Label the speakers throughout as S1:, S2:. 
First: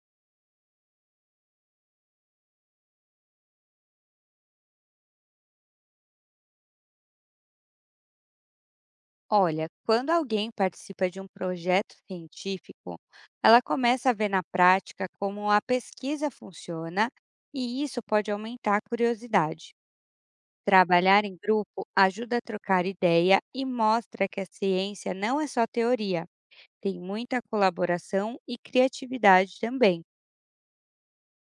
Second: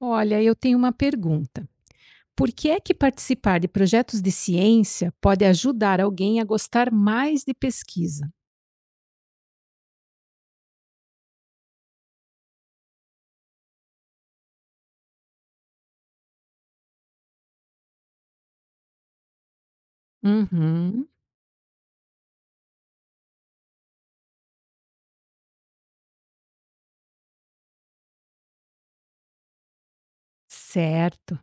S1: Olha, eu tenho uma pergunta. Por que é que participar de projetos de ciência pode ajudar alguém a gostar mais de pesquisa?
S2: Olha, quando alguém participa de um projeto científico, ela começa a ver na prática como a pesquisa funciona e isso pode aumentar a curiosidade.
S1: Uhum,
S2: Trabalhar em grupo ajuda a trocar ideia e mostra que a ciência não é só teoria, tem muita colaboração e criatividade também.
S1: certo.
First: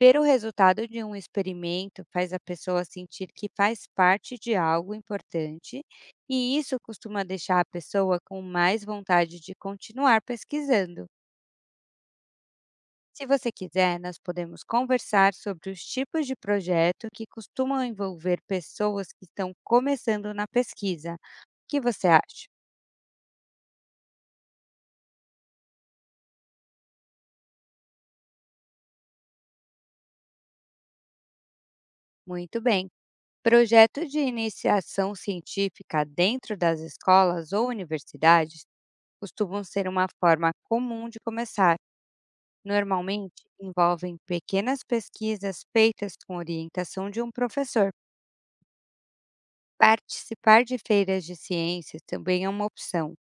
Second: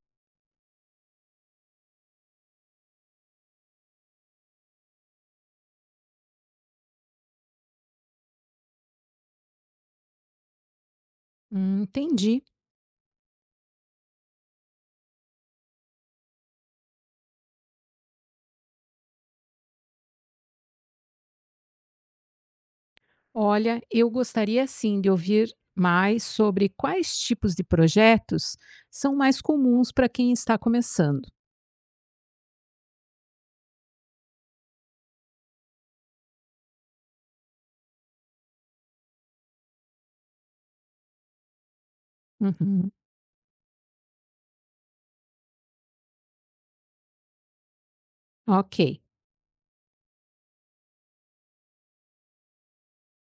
S2: Ver o resultado de um experimento faz a pessoa sentir que faz parte de algo importante, e isso costuma deixar a pessoa com mais vontade de continuar pesquisando.
S1: Entendi.
S2: Se você quiser, nós podemos conversar sobre os tipos de projeto que costumam envolver pessoas que estão começando na pesquisa. O que você acha?
S1: Olha, eu gostaria sim de ouvir mais sobre quais tipos de projetos são mais comuns para quem está começando.
S2: Muito bem. Projeto de iniciação científica dentro das escolas ou universidades costumam ser uma forma comum de começar.
S1: Uhum,
S2: Normalmente envolvem pequenas pesquisas feitas com orientação de um professor.
S1: ok,
S2: Participar de feiras de ciências também é uma opção.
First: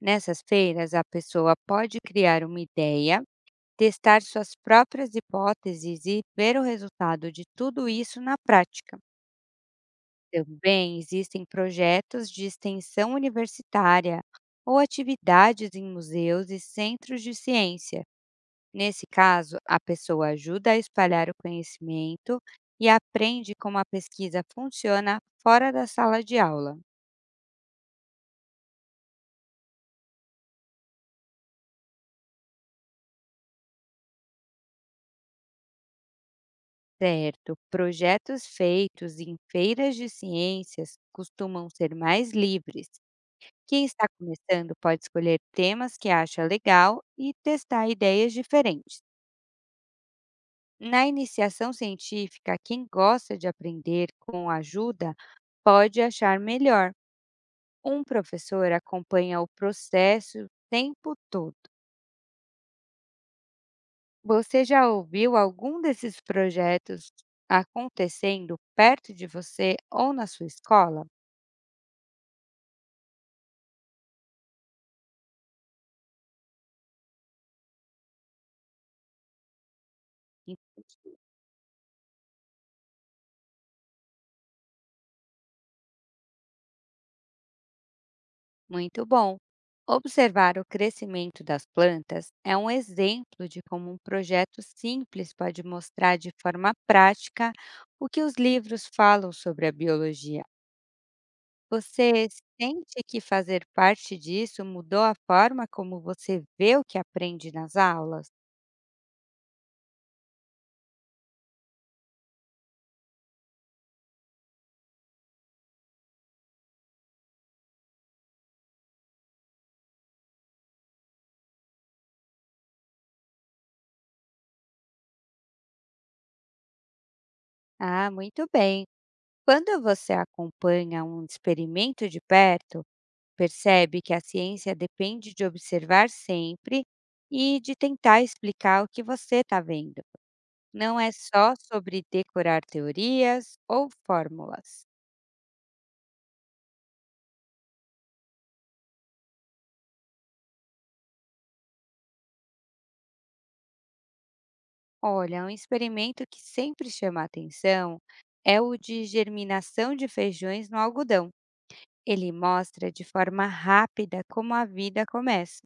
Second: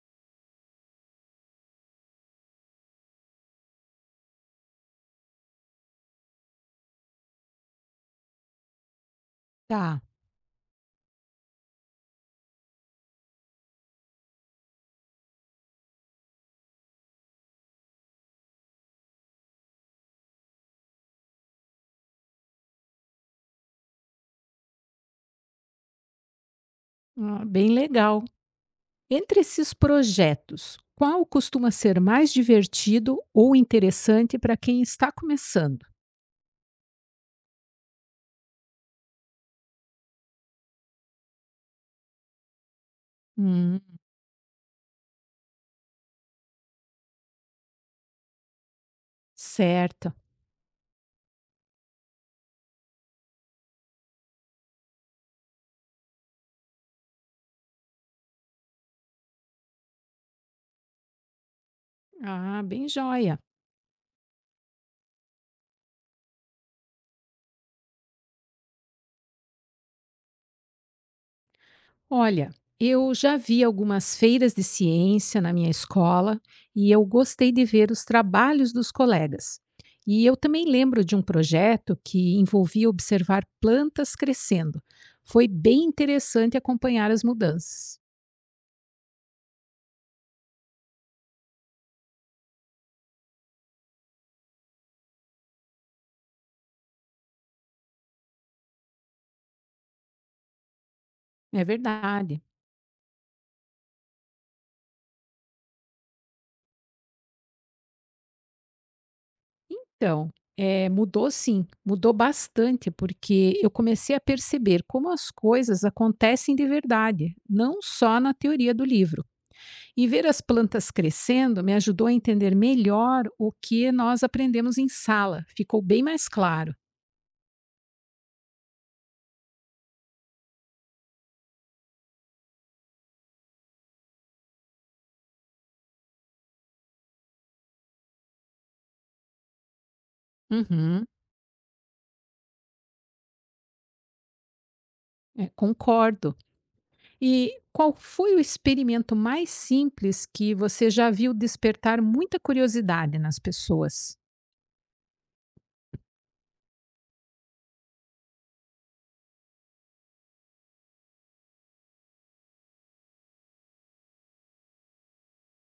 S2: Nessas feiras, a pessoa pode criar uma ideia, testar suas próprias hipóteses e ver o resultado de tudo isso na prática.
S1: tá.
S2: Também existem projetos de extensão universitária ou atividades em museus e centros de ciência. Nesse caso, a pessoa ajuda a espalhar o conhecimento e aprende como a pesquisa funciona fora da sala de aula.
S1: Ah, bem legal. Entre esses projetos, qual costuma ser mais divertido ou interessante para quem está começando?
S2: Certo, projetos feitos em feiras de ciências costumam ser mais livres.
S1: Hum,
S2: Quem está começando pode escolher temas que acha legal e testar ideias diferentes.
S1: certo.
S2: Na iniciação científica, quem gosta de aprender com ajuda pode achar melhor. Um professor acompanha o processo o tempo todo.
S1: Ah, bem joia.
S2: Você já ouviu algum desses projetos acontecendo perto de você ou na sua escola?
S1: Olha, eu já vi algumas feiras de ciência na minha escola e eu gostei de ver os trabalhos dos colegas. E eu também lembro de um projeto que envolvia observar plantas crescendo. Foi bem interessante acompanhar as mudanças.
S2: Muito bom! Observar o crescimento das plantas é um exemplo de como um projeto simples pode mostrar de forma prática o que os livros falam sobre a biologia.
S1: É
S2: Você
S1: verdade.
S2: sente que fazer parte disso mudou a forma como você vê o que aprende nas aulas?
S1: Então, é, mudou sim, mudou bastante, porque eu comecei a perceber como as coisas acontecem de verdade, não só na teoria do livro. E ver as plantas crescendo me ajudou a entender melhor o que nós aprendemos em sala. Ficou bem mais claro.
S2: Ah, muito bem. Quando você acompanha um experimento de perto, percebe que a ciência depende de observar sempre e de tentar explicar o que você está vendo. Não
S1: Uhum,
S2: é só sobre decorar teorias ou fórmulas.
S1: é, concordo. E qual foi o experimento mais simples que você já viu despertar muita curiosidade nas pessoas?
S2: Olha, um experimento que sempre chama a atenção é o de germinação de feijões no algodão. Ele mostra de forma rápida como a vida começa.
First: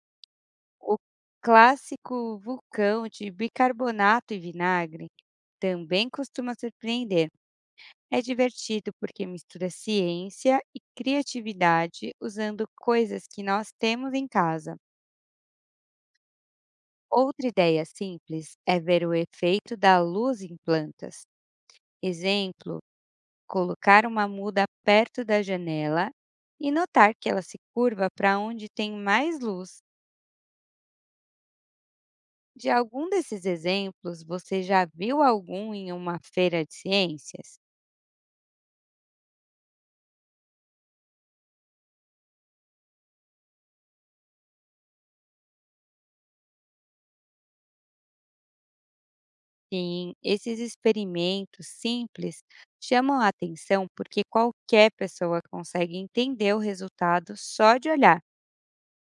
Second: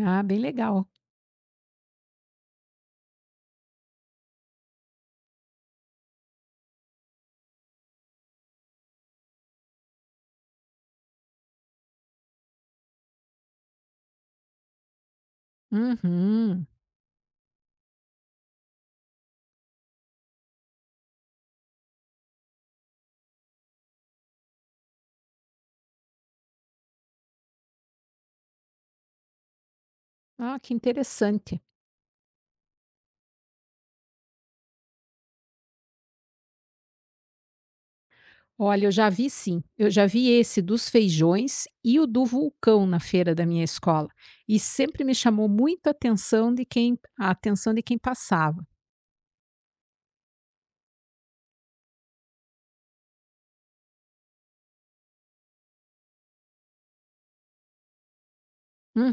S1: Ah, bem legal.
S2: O clássico vulcão de bicarbonato e vinagre também costuma surpreender. É divertido porque mistura ciência e criatividade usando coisas que nós temos em casa.
S1: Uhum.
S2: Outra ideia simples é ver o efeito da luz em plantas. Exemplo, colocar uma muda perto da janela e notar que ela se curva para onde tem mais luz.
S1: Ah, que interessante.
S2: De algum desses exemplos, você já viu algum em uma feira de ciências?
S1: Olha, eu já vi sim. Eu já vi esse dos feijões e o do vulcão na feira da minha escola. E sempre me chamou muito a atenção a atenção de quem passava.
S2: Sim, esses experimentos simples chamam a atenção porque qualquer pessoa consegue entender o resultado só de olhar.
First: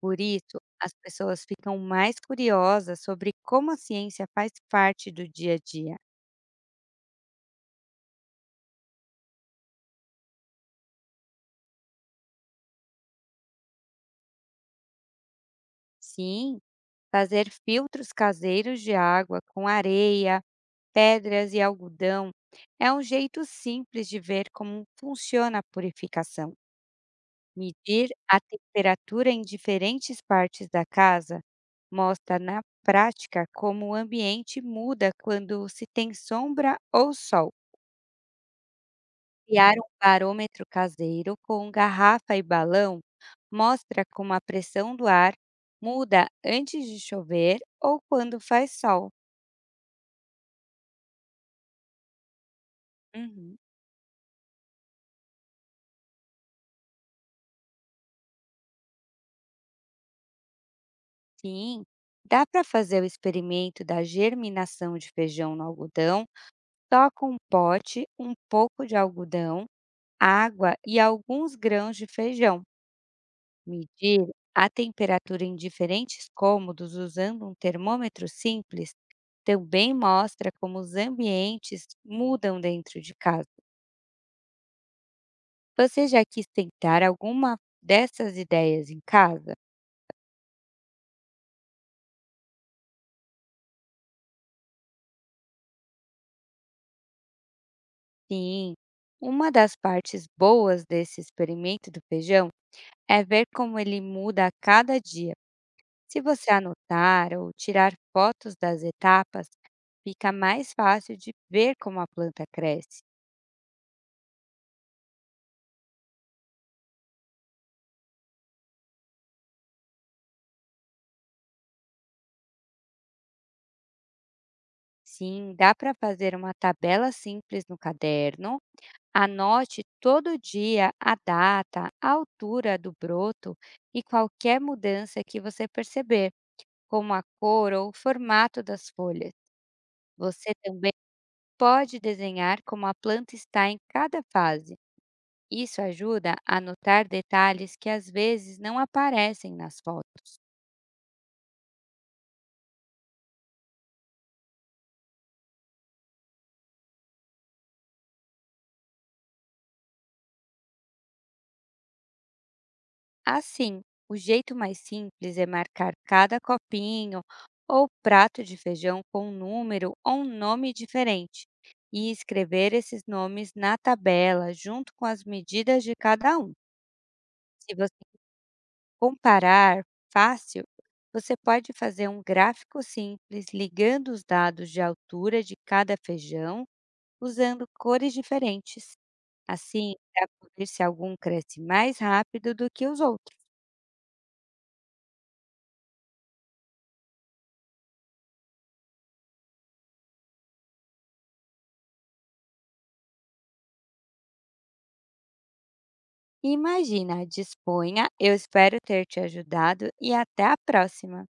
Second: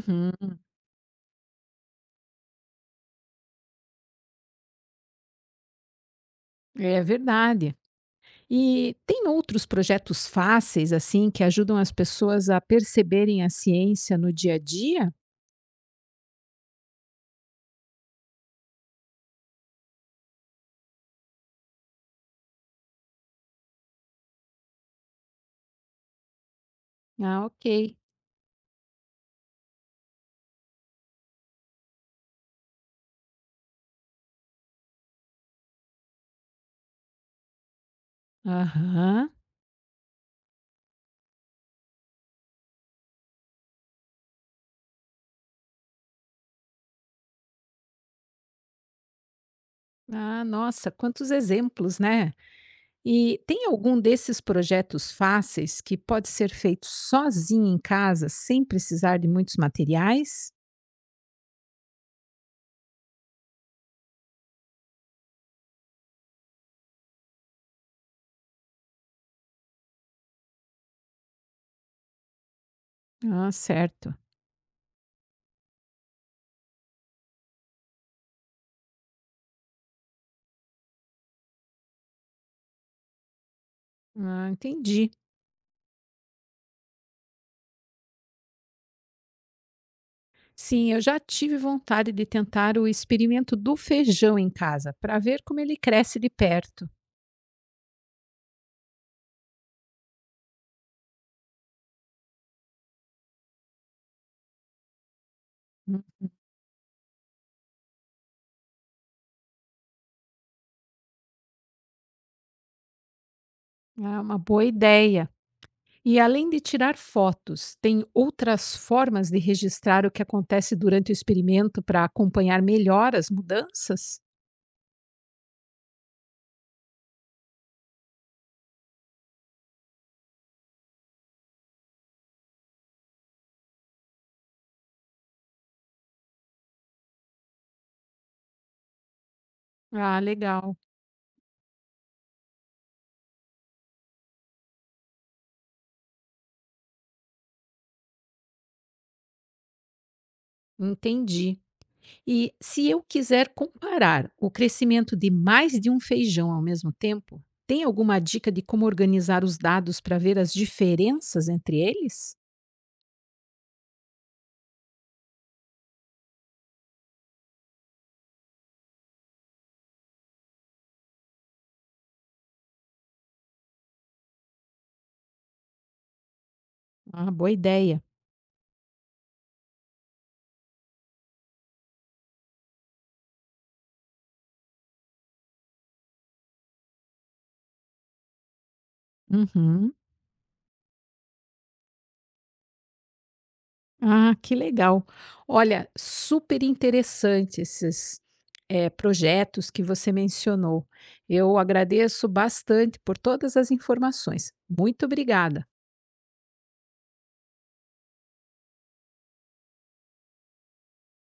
S2: Por isso, as pessoas ficam mais curiosas sobre como a ciência faz parte do dia a dia.
S1: é verdade. E tem outros projetos fáceis assim que ajudam as pessoas a perceberem a ciência no dia a dia?
S2: Sim. Fazer filtros caseiros de água com areia, pedras e algodão é um jeito simples de ver como funciona a purificação.
S1: Ah, ok.
S2: Medir a temperatura em diferentes partes da casa mostra na prática como o ambiente muda quando se tem sombra ou sol.
S1: Aham.
S2: Criar um barômetro caseiro com garrafa e balão mostra como a pressão do ar muda antes de chover ou quando faz sol.
S1: Ah, nossa, quantos exemplos, né? E
S2: Uhum.
S1: tem algum desses projetos fáceis que pode ser feito sozinho em casa, sem precisar de muitos materiais?
S2: Sim, dá para fazer o experimento da germinação de feijão no algodão só com um pote, um pouco de algodão, água e alguns grãos de feijão.
S1: Ah, certo.
S2: Medir a temperatura em diferentes cômodos usando um termômetro simples também mostra como os ambientes mudam dentro de casa.
S1: Ah, entendi.
S2: Você já quis tentar alguma dessas ideias em casa?
S1: Sim, eu já tive vontade de tentar o experimento do feijão em casa, para ver como ele cresce de perto.
S2: Sim, uma das partes boas desse experimento do feijão é ver como ele muda a cada dia.
S1: Hum,
S2: Se você anotar ou tirar fotos das etapas, fica mais fácil de ver como a planta cresce.
S1: É uma boa ideia. E além de tirar fotos, tem outras formas de registrar o que acontece durante o experimento para acompanhar melhor as mudanças?
S2: Sim, dá para fazer uma tabela simples no caderno. Anote todo dia a data, a altura do broto e qualquer mudança que você perceber, como a cor ou o formato das folhas.
S1: Ah,
S2: Você
S1: legal.
S2: também pode desenhar como a planta está em cada fase. Isso ajuda a notar detalhes que às vezes não aparecem nas fotos.
S1: Entendi. E se eu quiser comparar o crescimento de mais de um feijão ao mesmo tempo, tem alguma dica de como organizar os dados para ver as diferenças entre eles?
S2: Assim, o jeito mais simples é marcar cada copinho ou prato de feijão com um número ou um nome diferente e escrever esses nomes na tabela junto com as medidas de cada um.
S1: Ah, boa
S2: Se você
S1: ideia.
S2: comparar fácil, você pode fazer um gráfico simples ligando os dados de altura de cada feijão usando cores diferentes. Assim,
S1: Uhum.
S2: para pra ver se algum cresce mais rápido do que os outros.
S1: Ah, que legal. Olha, super interessante esses projetos que você mencionou. Eu agradeço bastante por todas as informações. Muito obrigada.
S2: Imagina, disponha, eu espero ter te ajudado e até a próxima!